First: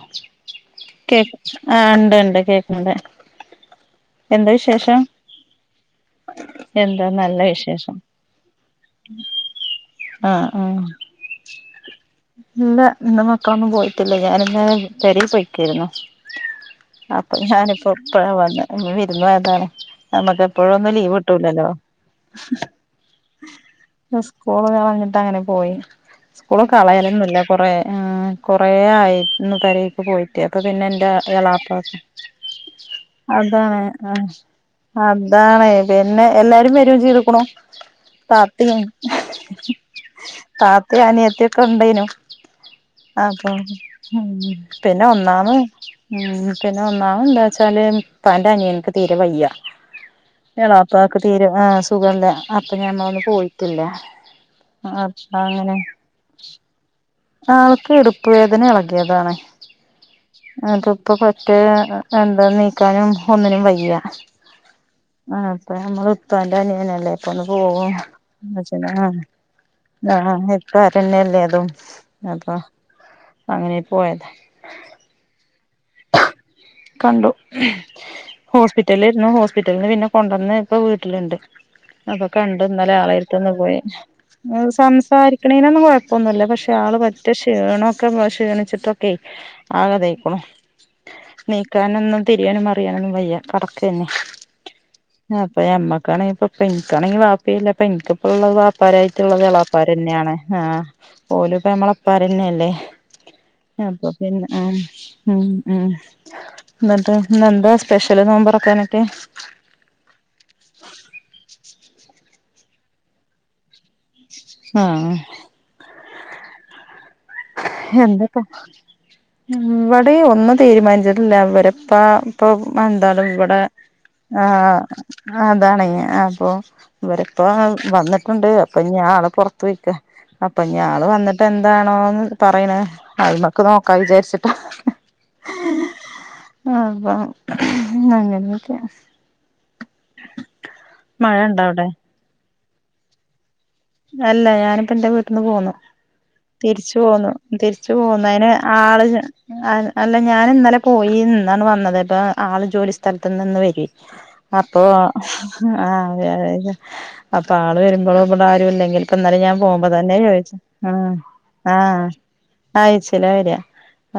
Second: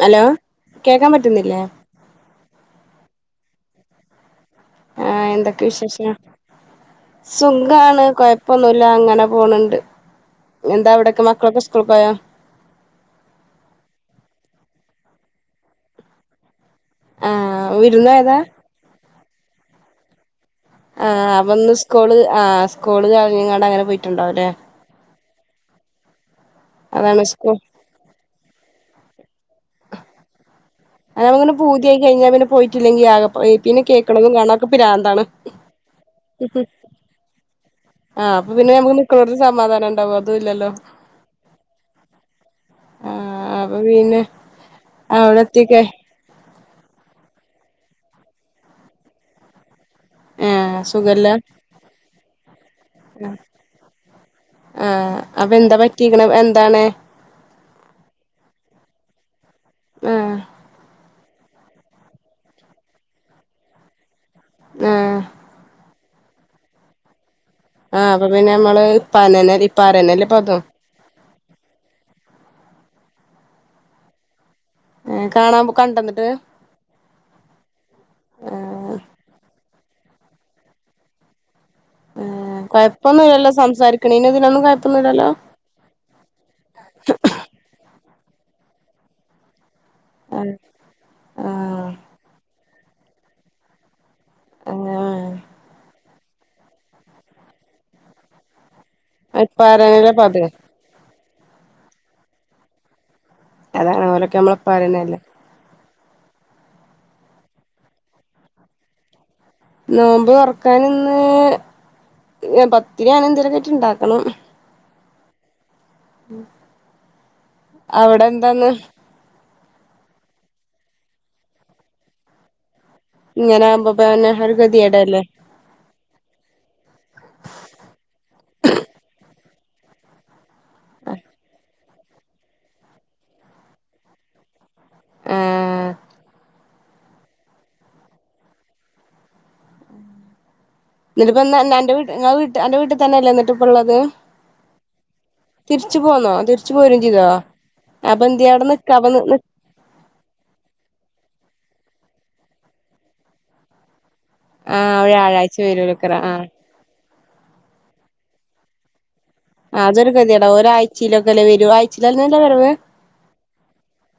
Hello കേക്കാൻ കേക്ക് പറ്റുന്നില്ലേ ആ ഇണ്ട് ഇണ്ട് കേക്കണ്ട് എന്താ വിശേഷം ആഹ് എന്തൊക്കെ വിശേഷ എന്താ നല്ല വിശേഷം സുഖാണ് കൊഴപ്പൊന്നുമല്ല അങ്ങനെ പോണണ്ട് ആ ആ എന്താ അവിടെക്കെ മക്കളൊക്കെ സ്കൂള ക്ക് പോയാ ഇല്ല ഇന്ന് മക്ക ഒന്നും പോയിത്തില്ല ഞാനിന്ന പരി പോയിക്കായിരുന്നു അപ്പൊ ആഹ് ഞാനിപ്പോ വിരുന്ന് ഇപ്പഴാ പോയതാ വന്ന് വിരുന്നൊയതാണ് നമ്മുക്ക് ഇപ്പോഴൊന്നും ലീവ് ആഹ് കിട്ടൂലല്ലോ അപ്പൊന്ന് സ്കൂള് ആഹ് സ്കൂള് കളഞ്ഞങ്ങാണ്ട് അങ്ങനെ പോയിട്ടുണ്ടാവുംല്ലേ സ്കൂൾ [unintelligible] അങ്ങനെ പോയി സ്കൂ അതാണ് കളയാലോന്നുല്ല സ്കൂൾ കൊറേ [inaudible] റേ ആയി ഒന്ന് പേരെക് പോയിട്ട് പ്പം പിന്നെ ന ന്റെ അത് നമുക്കിങ്ങനെ എളപ്പൊക്കെ പൂതിയായി കഴിഞ്ഞാ പിന്നെ പോയിട്ടില്ലെങ്കി ആകെ അതാണ് പിന്നെ അ കേൾക്കണതും കാണാനൊക്കെ പിരാന്താണ് അതാ ണ പിന്നെ എല്ലാരും വരയും ചെയ്തുക്കണോ ആഹ് അപ്പൊ താത്തി പിന്നെ നമുക്ക് നിക്കണോടത്ത് സമാധാനം ഉണ്ടാവോ അതും ഇല്ലല്ലോ താത്തി അനിയത്തോക്കെ ഉണ്ടേനു അപ്പൊ ആഹ് പിന്നെ പിന്നെ അവിടെ ഒന്നാമൻ എത്തിക്കെ ഉം എനിക്കന്നെ ഒന്നാവ എന്താ വച്ചാല് പന്റെ അനിയനിക്ക് തീരെ വയ്യ ആഹ് എളപ്പാക് സുഖല്ല തീരെ ആ സുഖമല്ല അപ്പൊ ഞാമ്മ ഒന്നും പോയിട്ടില്ല ആ അപ്പ അപ്പൊ അങ്ങനെ എന്താ പറ്റിക്കണം എന്താണ് ആൾക്ക് എടുപ്പ വേദന ഇളകിയതാണ് ആഹ് ആ ഇപ്പ കൊ [unintelligible] എന്താ നീക്കാനും ഒന്നിനും വയ്യ ആഹ് അപ്പ നമ്മള് പ്പാന്റെ അനിയനല്ലേ ഇപ്പൊന്നു പോവോ ആഹ് അപ്പൊ പിന്നെ നമ്മള് [unintelligible] ഇപ്പാനന്നെ ആ ഇപ്പാരന്നല്ലേ ഇപ്പ അതും ഇപ്പാ രന്നെല്ലേ അതും അപ്പൊ അങ്ങനെ പോയതാ ഏ കാണപോ - കണ്ടു ഹോസ്പിറ്റലിരുന്നു ഹോസ്പിറ്റലിന്ന് പിന്നെ കൊണ്ടന്ന് ഇപ്പൊ വീട്ടിലുണ്ട് അപ്പൊ ഏഹ് കണ്ട് ഇന്നലെ ആളെരുത്തൊ കൊഴപ്പൊന്നുല്ലല്ലോ ന്ന് പോയി സംസാരിക്കണീന് ഇതിനൊന്നും കൊഴപ്പൊന്നുല്ലല്ലോ സംസാരിക്കണേനൊന്നും കൊഴപ്പൊന്നുല്ല പക്ഷെ ആൾ പ റ്റ ക്ഷീണ [unintelligible] ക്ഷീ ണിച്ചിട്ടൊക്കെ ആകതയ്ക്കുണു ആഹ് ആഹ് നീക്കാനൊന്നും തിരിയാനും അറിയാനൊന്നും വ യ്യ കടക്കെ ന്നെ ആഹ് അപ്പൊ ന മ്മക്കണെങ്കിപ്പോ പ്പെ നിക്കാണെങ്കി വാപ്പ ഇല്ല പെനിക്ക് പ്പോ ള്ളത് വാപ്പരായിട്ട് ള്ള ത് എളാപ്പാ രെ ഇപ്പാരന്നല്ലേ ന്നെ ഇപ്പ ണ് അത് ആ ഓലുംപ്പമ്മളപ്പാ രെ ന്നെയല്ലേ അതാണ് അപ്പൊ ഓലൊക്കെ പിന്നെ നമ്മളെ ആ ഇപ്പാരന്നല്ലേ ഉം ഉം എന്നിട്ട് ന്നെന്താ സ്പെഷ്യല് നോ മ്പറ ക്കാനൊക്കെ നോമ്പ് തൊറക്കാനിന്ന് പത്തിരി അനന്തേലും ഒക്കെയിട്ട് ഇണ്ടാക്കണം ആ ആ ഉം എന്തൊക്കാ ഇവിടെ ഒന്ന് തീരുമാനിച്ചിട്ടില്ല അവരെപ്പ ഇപ്പൊ ന്താലും ഇവിടെ ഇങ്ങനെ ആവുമ്പോ പിന്നെ ഒരു ആഹ് ഗതികേടല്ലേ അതാണ് അപ്പൊ ഇവരിപ്പ വന്നി- പ്പണ്ട് അപ്പൊഞാ ള് പുറത്ത് പോ യ്ക്ക അപ്പൊ ഞാ ള് വന്നിട്ട് എന്താണോന്ന് പറയണ അതുമ്മ ക്ക് നോക്കാ വിചാരിച്ചിട്ടാ ആഹ് അതാ അങ്ങനൊക്കെ ന്നിട്ടപെന്ന അൻറെ വീട്ട് ഇങ്ങളെ വീട്ട് അന്റെ വീട്ട് തന്നെല്ലേ നി - അല്ല ഞാനിപ്പോ ന്റെ വീട്ടന്ന് പോന്നു തിരിച്ചു പോന്നോ തിരിച്ചു പോരും ചെയ്തോ പോന്നു തിരിച്ചു അപ്പൊ എന്ത്യേ പൊന്നീന് അവിടെ നിക്കാ ആള് അപ്പൊ അല്ല ഞാൻ ഇന്നലെ പോയീന്ന് ണ് വന്നത് ഇപ്പ ആള് ജോലി സ്ഥലത്ത് ന്ന് വരുവെ അപ്പൊ ആഹ് വ്യാഴാഴ്ച ആഹ് അ വരൂലക്കറ അതേ ആഹ് അതേ അതാള് വരുമ്പളും ഇബടെ ആരും ഇല്ലെങ്കിൽ ഇപ്പന്നലെ ഞാൻ ആഹ് പോവുമ്പോ അതൊരു തന്നെ ഗതികേടാ ചോയ്ച്ച് ആഹ് ഒരാഴ്ചയിലൊക്കെല്ലേ വരൂ ആഹ് ആഴ്ചയിലന്നല്ലേ വരവ് ആയ്ച്ചേലാ വെരാ.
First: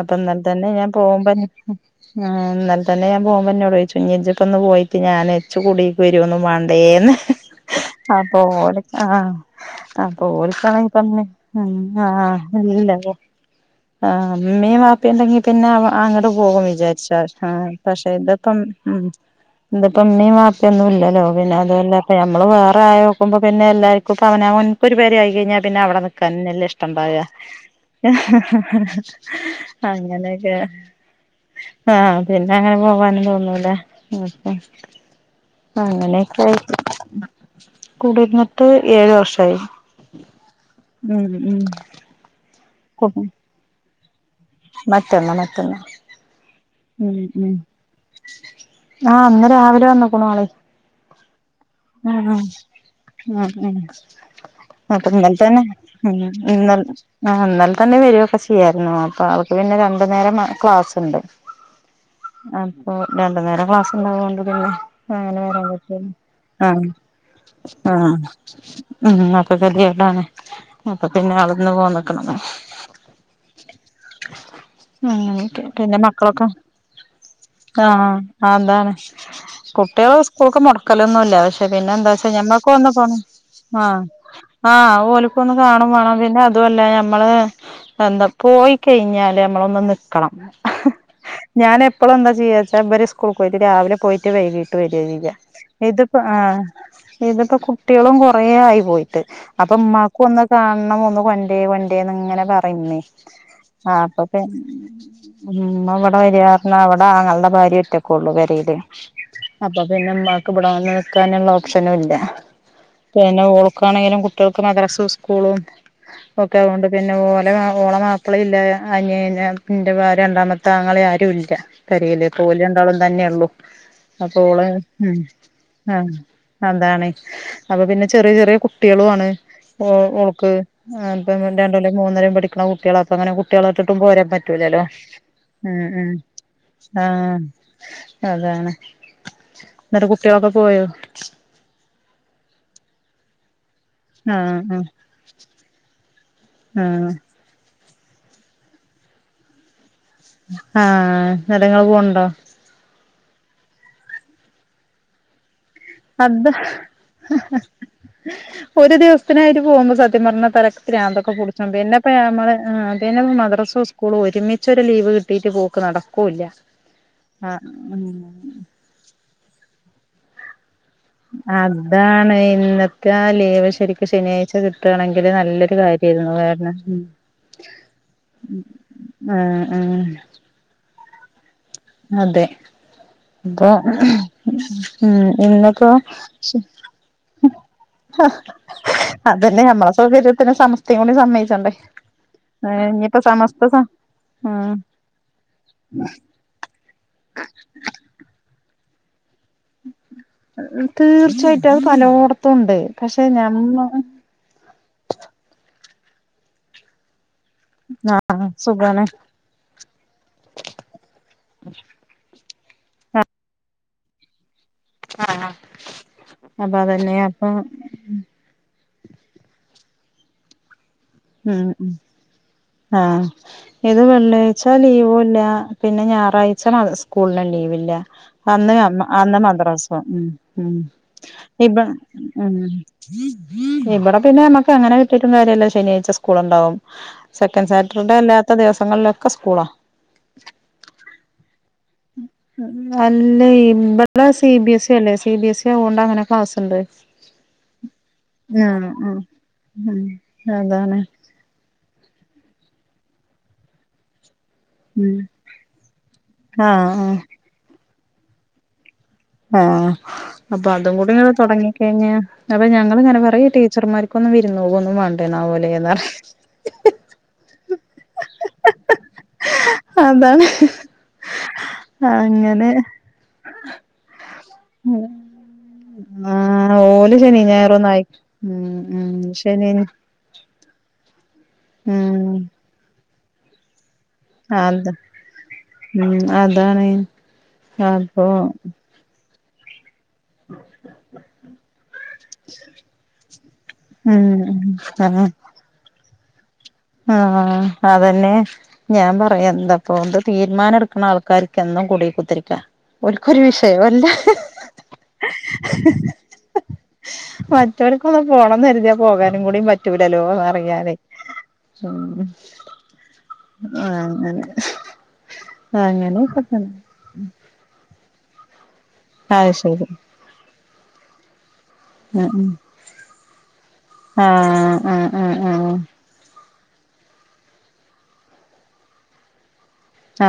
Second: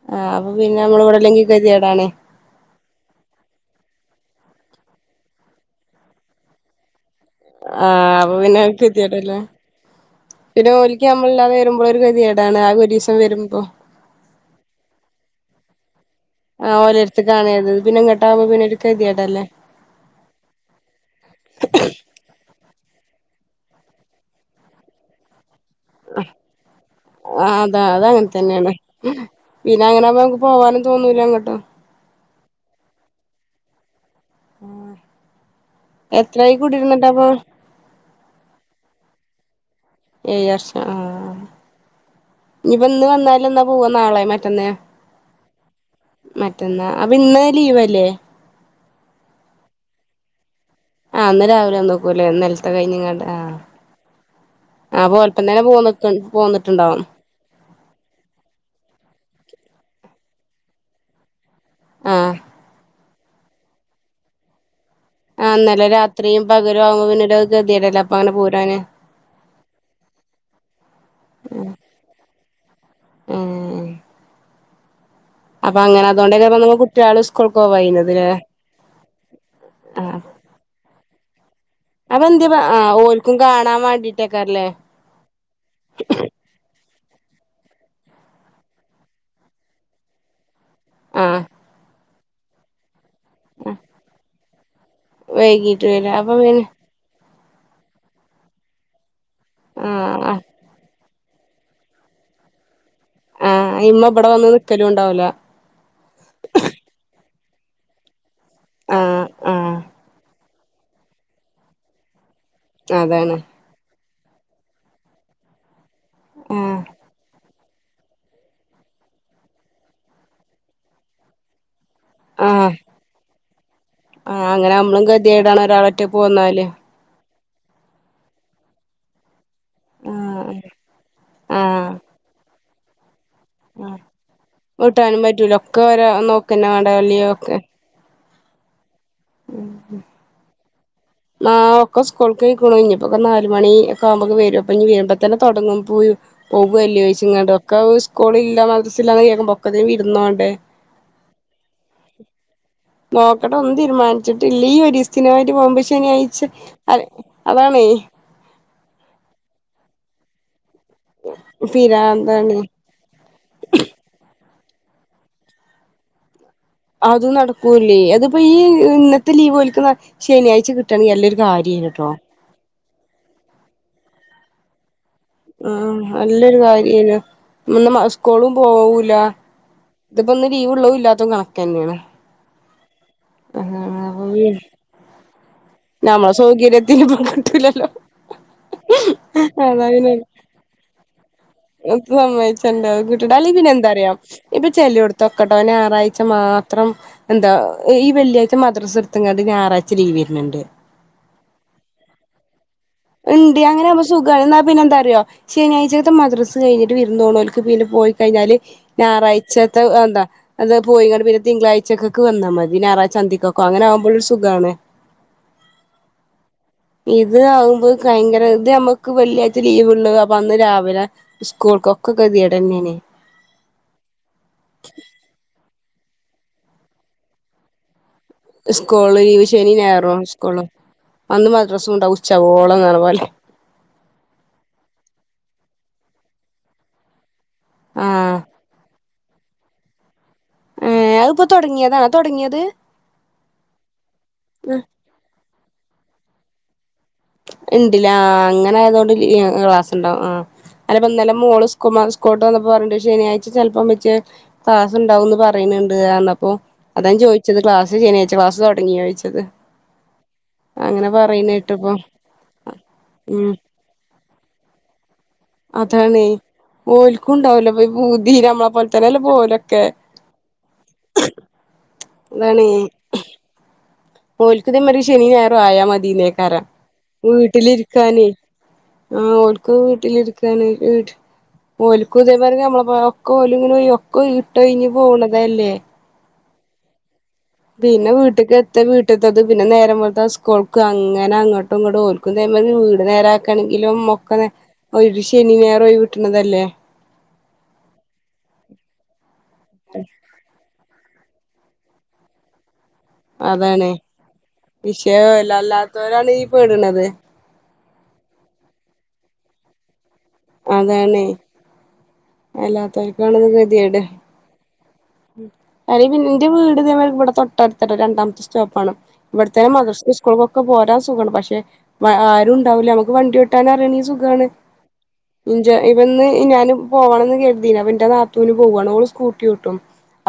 അപ്പൊ ആഹ് ഇന്നൽതന്നെ പിന്നെ ഞാൻ നമ്മള് പോവുമ്പൊൻ ഇവിടെല്ലെങ്കി ഗതികേടാണ് ഞാ എന്നൽ തന്നെ ഞാൻ പോവുമ്പന്നോടോയ്ച്ചു ഇഞ്ഞി ജ്ജ് ഇപ്പന്ന് പോയി ട്ട് ഞാനേ ഇച്ച് കുടീക്ക് വരൊന്നും വാണ്ടേന്ന്. ആഹ് അപ്പ അപ്പൊ പിന്നെ അത് ഓല് ആ കതിയേടല്ലേ. അപ്പൊ പിന്നെ ഓൽക്കാണെങ്കി ഓൽക് പറഞ്ഞ് നമ്മളില്ലാതെ വരുമ്പൊളും ഒരു ഗതികേടാണ് ആകെ ഒരീസം വരുമ്പോ ആഹ് ഇമ്മീം വാപ്പിണ്ടെങ്കി പിന്നെ ആവാ അങ്ങട്ട് പോകും ആഹ് വിചാരിച്ചാ ആഹ് ഓലെടുത്ത്ക്കാണേത് പിന്നെ പക്ഷെ ഇങ്ങട്ടാവുമ്പോ ഇതിപ്പം പിന്നെ ഒരു ഉം ഗതികേടല്ലേ ഇത്പ്പ ഇമ്മിം വാപ്പി ഒന്നുല്ലലോ പിന്നെ അതുവല്ല ഇപ്പ ഞമ്മള് വേ റായോക്കുമ്പോ പിന്നെ എല്ലാര്ക്കും ഇപ്പ അവനാ ഓൻക്കൊരു പെരായി കയ്ഞാ പിന്നെ അവടെനിക്കാനെന്നല്ലേഷ്ട്ടണ്ടാവാ ആഹ് അതാ അതങ്ങനെ തന്നെയാണ് അങ്ങനെക്കെ ക്കാനും തോന്നൂല്ല ങ്ങട്ടും പിന്നെ ങ്ങനെ പോവാ നും തോന്നൂല. ന്ന്ട്ട് അങ്ങനൊക്കയ് എത്രായി കുടിരുന്നിട്ടപ്പൊ കുടിര്ന്ന് എ ഏഴ് വർഷായി. ഏഴ് വർഷം ആഹ് ഉം ഞ്പ്പന്ന് വന്നാലെന്നപോവ നാളെ മ മറ്റെന്ന മറ്റെന്ന മറ്റന്നാ അപ്പന്ന് ലീവല്ലേ? ആഹ് ഇന്ന് രാവിലെ വന്നുക്കുണു ആള്. ആഹ് ഇന്ന് രാവിലെ വന്നുക്കൂല്ലേ ആഹ് ഇന്നൽത്തെ കയ്ഞ്ഞ്ങ്ങാണ്ട്. ആഹ് അപ്പ ഇന്നൽ തെന്നെ ഇന്നൽ ആ ഇന്നൽ തെന്നെ വെരോക്കെ ചെയ്യായ്ര്ന്നു അപ്പൊ ആള് ഇപ്പ പിന്നെ രണ്ട് നേരം ക്ലാസ്ണ്ട് ആ അപ്പൊ രണ്ട് നേരം ക്ലാസ്ണ്ടായോണ്ട് പിന്നെ അങ്ങനെ ആഹ് ഇന്നല്ലെ രാത്രിം പകലാവുമ്പോ പിന്നൊരൊ ആ ഉം അപ്പൊ കെത്യേടാണ് അപ്പൊ പിന്നെ ആള് ന്ന് പോന്ന്ക്ക്ണ്. ആഹ് ഏഹ് അങ്ങനെക്കെ പിന്നെ മക്കളൊക്കെ? നിങ്ങളെ കുട്ട്യാള് സ്കൂൾക്ക് പോവായിന്നത് ആഹ് ല്ലേ അതാണ്. ആ കുട്ട്യേള് സ്കൂക്ക് മൊടക്കലൊന്നുല്ല പക്ഷെ പിന്നെ അപ്പൊ ന്താച്ചാ എന്ത്യേ ആ ഞമ്മക്കൊന്ന് പോണം. ഓൽക്കും കാണാൻ ആഹ് വേണ്ടിട്ടേക്കാരല്ലേ ആഹ് ഓല്ക്കൊന്ന് കാണും വാണം പിന്നെ അത്വല്ല ഞമ്മള് എന്താ പോയി കഴിഞ്ഞാല് നമ്മളൊന്ന് നിക്കണം ആ ഞാൻ എപ്പളും എന്താ ചെയ്യച്ചാ ഇവര് സ് സ്കൂൾക്കോയിട്ട് രാവിലെ പോയിട്ട് വൈകീട്ട് വെര്യാ ചെയ്യാ. വൈകീട്ട് ഇത് വരാ പ്പൊ അപ്പൊ ആഹ് പിന്നെ ഇത്പ്പൊ കുട്ട്യേളും കൊറേ യായി പോയിട്ട് ആ ആ അപ്പമ്മാക്കൊന്ന് കാണണം ഒന്ന് കൊണ്ട്രേ കൊണ്ട്രേ ന്ന്ങ്ങനെ പറിംമ്മേ ആ ആഹ് ഇമ്മ ഇബടെ അപ്പൊക്കെ വന്ന് നിക്കലും ഉണ്ടാവൂല മ്മ ഇവ്ടെ വര്യാ പ്പാങ്ങൾന്റെ ഭാര്യ ഒറ്റക്കാെള്ളു പെരീലേ ആ ആ അപ്പ പിന്നെ മ്മാ ക്ക് ബ്ടെ വന്ന് നിക്കാന്ള്ള ഓപ്ഷനുംല്ല അതാണ് പിന്നെ ഓൾക്കാണേലും കു ട്ട്യോക്ക് മദ്റസ്സു സ്കൂളും ഒക്കെ ആ അതോണ്ട് പിന്നെ ഓ ലെ മാ ഓളെ മാപ്പ്ളില്ലാ അനിയന് ഇന്റെ വ രണ്ടാമത്തെ ആങ്ങളെ ആരുംല്ല പെരേല് പ്പോല് ആ രണ്ടാളും തന്നെള്ളു ആഹ് അപ്പോള് അങ്ങനെ നമ്മളും ഉം ഗതികേടാണ് ഒരാള് ആഹ് ഒറ്റക്ക് പോന്നാല് അതാണ് അപ്പൊ പിന്നെ ചെറ്യെ ചെറ്യെ കുട്ട്യേളു ആണ് ഓ ഓൾക്ക് ആഹ് ആഹ് ഇപ്പം ആഹ് രണ്ട്ലും മൂന്ന്ലും പഠിക്ക്ണ കുട്ട്യേളാ പ്പങ്ങനെ കുട്ട്യേളെട്ട്ട്ടും ആഹ് പോരാൻ പറ്റൂലലാേ വീട്ടാനും പറ്റൂല ഒക്കെ ഉം ഒരാ ഉം നോക്കന്നെ വേണ്ടേ ആഹ് വല്ല്യോക്കെ അതാണ് ന്നട്ട് കുട്ട്യേളൊക്കെ പോയോ? ആഹ് ഒക്കെ സ്കൂൾക്കൊയ്ക്ക്ണു ഇഞ്ഞ്പ്പാെക്കെ നാലു മണീ ക്കാവുമ്പങ്ങ് ആഹ് വെരും അപ്പ ആഹ് ഇഞ്ഞി വെര്മ്പ തന്നെ തൊടങ്ങും പോയാെ ആഹ് പോവെല്ല്യൊയ്ച്ച്ങ്ങാണ്ട് ഒക്കവ് സ് സ്കൂള്ല്ല മദ്രസ്സ്ല്ലാന്ന് കേക്കുമ്പാെ ഒക്കെത്ത്നും വി ആഹ് ന്നട്ട്ങ്ങള് പോൺണ്ടോ? നോക്കട്ടെ ഒന്നും തീര്മാൻച്ച്ട്ട്ല്ല ഈ ഒരീസ്ത്തിനായ്ട്ട് പോകുമ്പെഷ് ശനിയാഴ്ച അത് അ അതാണേ. ഒരു ദിവസത്തിനായിട്ട് പോകുമ്പ സത്യം പറഞ്ഞ തെരക്കാ പ്രാന്തൊക്കെ പുടിച്ചുപോം പിന്നെപ്പോ നമ്മള് പിരാന്താണ് പിന്നെപ്പ മദ്രസ്സാ സ്കൂളും ഒരുമിച്ച് ച്ചൊരു ലീവ് കിട്ടിയിട്ട് പോക്ക് നടക്കൂല്ല. അതും ആഹ് നടക്കൂല്ലേ ഉം അതിപ്പോ ഈ ഇന്നത്തെ ലീവ് ഓലിക്ക് ന ശനിയാഴ്ച കിട്ട അതാണ് ഇന്നത്തെ ലീവ് ശരിക്ക്‌ ശനിയാഴ്ച കിട്ടുകാണെങ്കിൽ ആ നല്ലൊരു കാര്യല്ലേ നമ്മ സ്കൂളും പോവൂല. ആഹ് ആഹ് ഇതിപ്പോ ഇന്ന് ലീവൊള്ളതും ഇല്ലാത്തതും കണക് അതെ അപ്പൊ അതാണ് അപ്പൊ പിന്നെ ഉം ഇന്നിപ്പോ നമ്മളെ സൗകര്യത്തിന് ഇപ്പ കിട്ടൂലല്ലോ അതന്നെ അതാ നമ്മളെ പിന്നെ സൗകര്യത്തിന് സമസ്തയും കൂടി സമ്മയിച്ചണ്ടേ? വിട്ടിഡാലി സമസ്ത സ പിന്നെന്തറിയാം ഇപ്പൊ ആഹ് ചെലോടത്തൊക്കെഡാ ആറാഴ്ച മാ ഇത്രം എന്താ ഈ വെള്ളിയാഴ്ച മദ്രസ് എടുത്തുംങ്ങണ്ട് ഞായറാഴ്ച ലീവ് വരുന്നുണ്ട്. തീർച്ചയായിട്ടും അത് പലോടത്തും ഒണ്ട്. ഉണ്ട് അങ്ങനാകുമ്പ സുഖാണ് ന്നാല് പിന്നെന്താറിയോ ശനിയാഴ്ചയകത്ത് മദ്രസ് കഴിഞ്ഞിട്ട് വിരുന്ന് പോണൂല്ലോ ക്ക്‌ പിന്നെ പോയി ആഹ് കഴിഞ്ഞാല് സുഖാണ് ഞായറാഴ്ചത്തെ എന്താ അത് പോയിങ്കണ്ട് പിന്നെ തിങ്കളാഴ്ചക്കക്കെ വന്നാ മതി. പിന്നെ ഞാറാഴ്ച്ചന്തിക്കൊക്കെ അങ്ങനാകുമ്പോഴൊരു സുഖാണേ. ആ അതതന്നെ ഇത് അപ്പൊ ആകുമ്പോ ഭയങ്കര ഇത് നമ്മുക്ക് വെള്ളിയാഴ്ച ലീവുള്ളു അപ്പൊ അന്ന് രാവിലെ ഉം സ്കൂൾക്കൊക്കെ ഗതികേടെന്നേണ് ആ ഇത് വെള്ളിയാഴ്ച ലീവുംല്ല പിന്നെ ഞായറാഴ്ച മദ്രസ സ്കൂളിനും ലീവില്ല. അന്ന് അന്ന സ്കൂള് അന്ന് ലീവ് ശനിം മദ്രസ്സാ ഞായറും ഉം സ്കൂളും ഉം അന്ന് ഇപ്പ മദ്രസും ഉണ്ടാവും ഉം ഉച്ചവോളം ന്നർഞ്ഞ പോലെ ഇവിടെ പിന്നെമ്മക്ക് അങ്ങനെ കിട്ടിട്ടും കാര്യല്ല ശനിയാഴ്ച്ച സ്കൂൾ ഉണ്ടാവും സെക്കൻ് സാറ്റർഡേ ആഹ് അല്ലാത്ത ദിവസങ്ങളിലൊക്കെ സ്കൂളാ ഏഹ് തൊടങ്ങിയതാണോ തൊടങ്ങിയത് അല്ലെ ഇബിടെ സി ബി എസ് സ ഉണ്ട് സി ബി എസ് സ ണ്ട അങ്ങനെ ക്ലാസ്ണ്ട് ഇണ്ടില്ല അങ്ങനെ ആഹ് ആയതൊണ്ട് ആഹ് ക്ലാസ് ഉം ഉണ്ടാവും അതാണ് അല്ലപ്പ ഇന്നലെ മോള് സ് കുമാർ സ്കോട്ട് വന്നു പറഞ്ഞു ശനിയാഴ്ച ചിലപ്പം വെച്ച് ക്ലാസ് ഉം ഉണ്ടാവുന്ന് പറയുന്നുണ്ട് അന്നപ്പോ ആഹ് അതാൻ ആഹ് ചോദിച്ചത് ക്ലാസ് ശനിയാഴ്ച ക്ലാസ് തുടങ്ങിയോ ചോദിച്ചത് ആ അപ്പൊ അതും അങ്ങനെ കൂടി ഇങ്ങ പറയണ കേട്ടപ്പോ തുടങ്ങിക്കഴിഞ്ഞാ അപ്പൊ ഞങ്ങള്ൾങ്ങനെ പറയും ടീച്ചർമാർക്കൊന്നും വിരുന്ന പോകോന്നും വേ അതാണ് ഓല്ക്കും ഉണ്ടാവലൊ പൂതി നമ്മളെ പോലെ തന്നെല്ല പോലൊക്കെ എന്താണ് അങ്ങനെ ഓല്ക്കുന്നേ മതി ശനി ഞായർ ആയാ മതിന്നേക്കാര ആഹ് ഓല് ശനി ഞായറൊന്നും ആയി വീട്ടിലിരിക്കാന് ഉം ഉം ശനി ഓല്കൂ വീട്ടിലിരിക്കാൻ ഓല്കൂ ഉം ഇതേ പറ നമ്മൾ [unintelligible] കോല് ഇട്ടോ ഇഞ് അത് പോണതല്ലേ ഉം അതാണ് പിന്നെ അപ്പൊ വീട്ടിക്ക് എത്ത വീട്ടത്തത് പിന്നെ നേര വെളു ത സ്കൂൾക്ക് അങ്ങനെ അങ്ങോട്ടും ഇങ്ങോട്ടും ഒൾക് വീട് നേരക്കാണെങ്കിലും ഉം മോക്കാ ശനി ഞായർ ഒഴിവ് കിട്ടണതല്ലേ ആ അതന്നെ ഞാൻ പറയാ എന്താപ്പോണ്ട് തീരുമാനം എടുക്കണ ആൾ കരിക്കന്നും കൂടി കുത്തിരിക്കാം ഓല്ക്കൊരു വിഷയം അതാണ് അല്ല വിഷയം അല്ലാത്തോരാണ് ഈ പെടണത് മറ്റവർക്ക് ഒന്ന് പോണംന്ന് കരുതിയാൽ പോകാനും കൂടിയ പറ്റൂലല്ലോ അത് അറിഞ്ഞാൽ അതാണ് ഉം അല്ലാത്തോൽക്കാണ് ആ അങ്ങനെ അ അങ്ങനെയൊക്കെ ന്റെ തന്നെ വീട് ഇവിടെ തൊട്ടടുത്തട്ടോ രണ്ടാമത്തെ സ്റ്റോ താണ് അത് ഇവിടത്തെന്നെ ശരി മദർ സ്കൂളൊക്കെ പോരാൻ സുഖണ് പക്ഷെ ഉം ഉം ആരും ഉണ്ടാവൂല്ല നമ്മുക്ക് വണ്ടി ഓട്ടാന് അറിയണങ്കി സുഖമാണ് ആഹ് ആഹ് ജ ആഹ് ഇവന്ന് ഞൻ പോകണംന്ന് കരുതിന് അപ്പൊ എന്റെ നാത്തുന് പോവുവാണ് ഓള് സ്കൂട്ടി ഒട്ടും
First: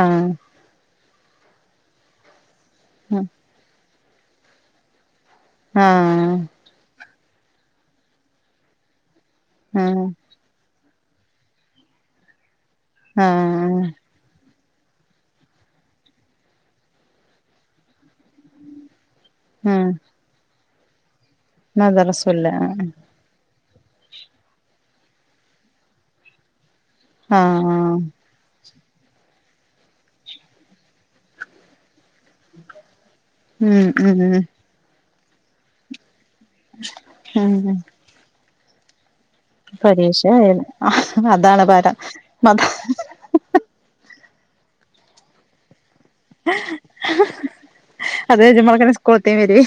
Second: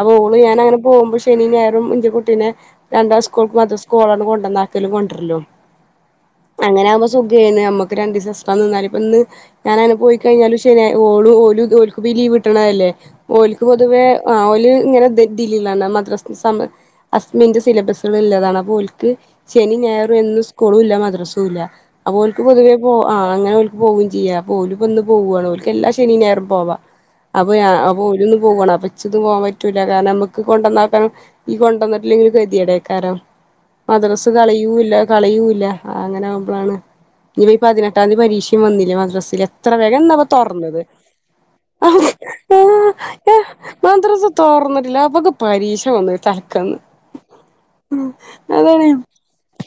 ആഹ് ആഹ് ഓള് ഞൻങ്ങനെ പോകുമ്പോ ശനി ഞായരും എന്റെ കുട്ടീനെ രണ്ടാ ഉം സ്കൂൾക്ക് മദ്രസക് ഒള്ളാന് കൊണ്ടെനകലും കൊണ്ടേരലും ആ സുഖോന് നമുക്ക് രണ്ടീസം എക്സ്ട്രാ നിന്നാലു ഇപ്പ ഇന്ന് ഞാൻ അങ് ആഹ് പോയിക്കഴഞ്ഞാലും ശനിയാഴ്ച ഉള്ളും ഓലും ഓക്ക ലീവ് കട്ടണല്ലേ ഓലക്ക് ആഹ് പൊതുവേ ആ ഇങ്ങന [unintelligible] മദ്രാസ എക്സാം ഹുസ്ബൻഡ് സിലബസുകാള്ളതാണ് പോ ശനി ആഹ് ഞായറും എന്നും സ്കൂളും ഇല്ല മദ്രാസൂല്ല അപ്പൊൽക്ക് മദ്രസുല്ല പൊതുവേ പോ അ അങ്ങനെ പോകും ചെയ്യ പോലിപ്പൊന്ന് പോവുവാണ് ഓൽക്ക് എല്ലാ ശനിയും ഞായറും പോവാ അപ്പൊ ആഹ് അപ്പൊ ഒലോന്ന് പോകണ അപ്പ ഇച്ചന്ന് പോകാൻ പ പറ്റൂല്ല കാരണം നമ്മുക്ക് കൊണ്ടന്നാക്കാൻ ഈ കൊണ്ടന്നി ഇല്ലെങ്കി കതിയടക്കാരോ ഉം മദ്രാസ് ഉം കളിയൂല്ല കളിയൂല്ല അങ്ങനെ ഈ ഉം പതിനെട്ടാം തീയതി പരീക്ഷയും വന്നില്ലേ മദ്രസ എത്ര വേഗം പരീക്ഷ എന്ന തോറാണത് ആയിരുന്നു അതാണ് ഭാരം മത മദ്രസ തോർന്നിട്ടില്ല അപ്പൊക്കെ പരീക്ഷ വന്ന തലക്കന്ന് അത് അതാണ് കഴിയുമ്പോളേക്കും സ്കൂളത്തേം വരും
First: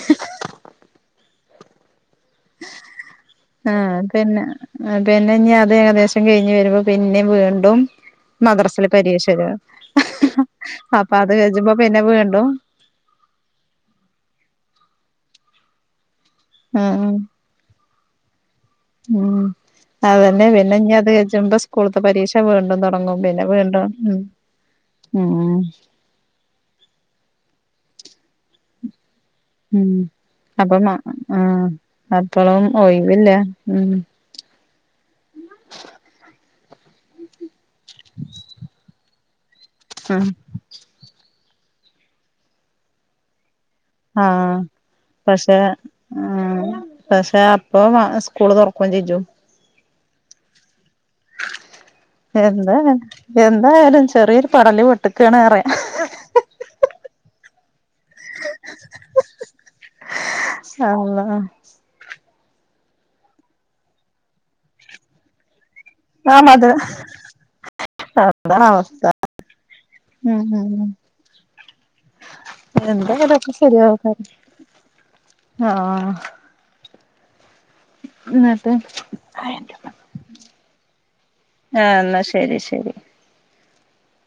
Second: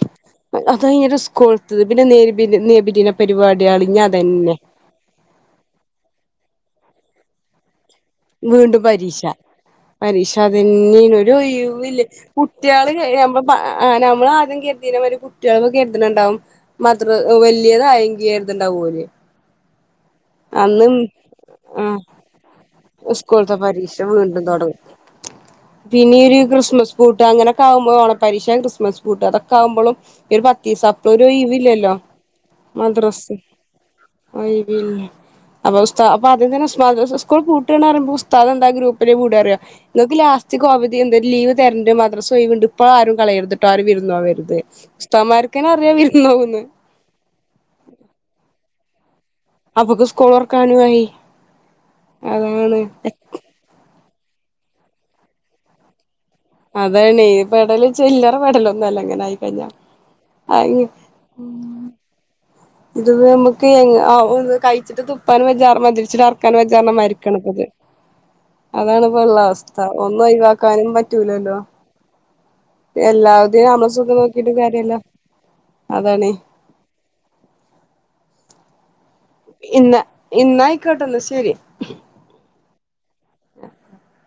അത ഇരു സ്കൂൾ ആ ഇഞ്ഞി പിന്നെ അതന്നെ പിന്നെ ഇനി അത് ഏകദേശം കഴിഞ്ഞ് വരുമ്പോ പിന്നെ വീണ്ടും വീണ്ടും മദ്രസില് പരീക്ഷ വരും പരീക്ഷ അപ്പൊ അത് അതന്നെയൊരു കഴിയുമ്പോ പിന്നെ ഒഴിവില്ല വീണ്ടും കുട്ടികള് ന നമ്മൾ പ ആദ്യം കേ സ്ഥിര ഒരു കുട്ടികള കെ എതിണ്ടാവും ഉം മദ്ര വലിയതായെങ്കി കരുതണ്ടാവും പോലേ ഉം അതന്നെ പിന്നെ ഇനി അന്നും അത് കഴിയുമ്പോ ആ സ്കൂളത്തെ പരീക്ഷ വീണ്ടും തുടങ്ങും പിന്നെ ഊസ്കൂളത്തെ വീണ്ടും പരീക്ഷ ഉം വീണ്ടും തുടങ്ങും ഉം പിന്നെ ഒരു ക്രിസ്മസ് ബൂട്ട് അങ്ങനെയൊക്കെ ആകുമ്പോ ഓണപ്പരിഷ ക്രിസ്മസ് പൂട്ടും അതൊക്കെ ഉം ആകുമ്പോഴും ഒരു പത്ത് ദിവസ അപ്പം അപ്പോ ഒരു ആ ഒഴിവില്ലാലോ അപ്പളും മദ്രാസ ഒഴിവില്ല ഉം വൈബില അപ്പൊത അപ്പ അംന്നെ സ് സ്കൂൾ കൂട്ട പറുമ്പോ പുതദം എന്താ ഗ്രൂപ്പിലന്റെ കൂടാറിയാ [unintelligible] നിക്ക് ലാസ്റ്റ്ക് അവധി എന്ത ലീവ് തരേണ്ട് മദ്രസ വീവ്ണ്ട് ഇപ്പോൾ ആരും കളയരുത് ആഹ പക്ഷെ അറിയാം ഉ വിരുന്നോവുന്ന് പക്ഷെ അപ്പൊ സ്കൂള് തുറക്ക കൊഞ്ചേ ജോ അപ്പൊക്ക് സ്കോളർക്കാനു ആയി എന്താ അതാണ് എന്ത ആാലും ചെറിയൊരു പടല് പൊട്ടക്കാണ് അറയാ അതാണ്പ്പ ഇടൽ ചില്ലറ മെടലൊന്നും അല്ലങ്ങനെ ആയിക്കഞ്ഞ അള്ളാ ഇത് നമുക്ക് കഴിച്ചിട്ട് തുപ്പാൻ വെചാറ മതി ആഹ് തിരിച്ചിടറക്കാൻ മത വചാരണം മരിക്കണ ഇത് അതാണ് അവസ്ഥ അതണിപ്പോ ഉള്ള അവസ്ഥ ഒന്നും ഉം ഉം ഒഴിവാക്കാനും പറ്റൂലല്ലോ എന്തായാലും ഒക്കെ എല്ലാവിത നമ്മള ശരിയാവും സ്വന്തം നോക്കിട്ട് കാര്യല്ലോ അതണേ എന്നട്ട് ഇന്ന ഇന്നായിക്കോട്ടെന്ന ശരി ആഹാ ശരി ശ ശരി ആ [unintelligible]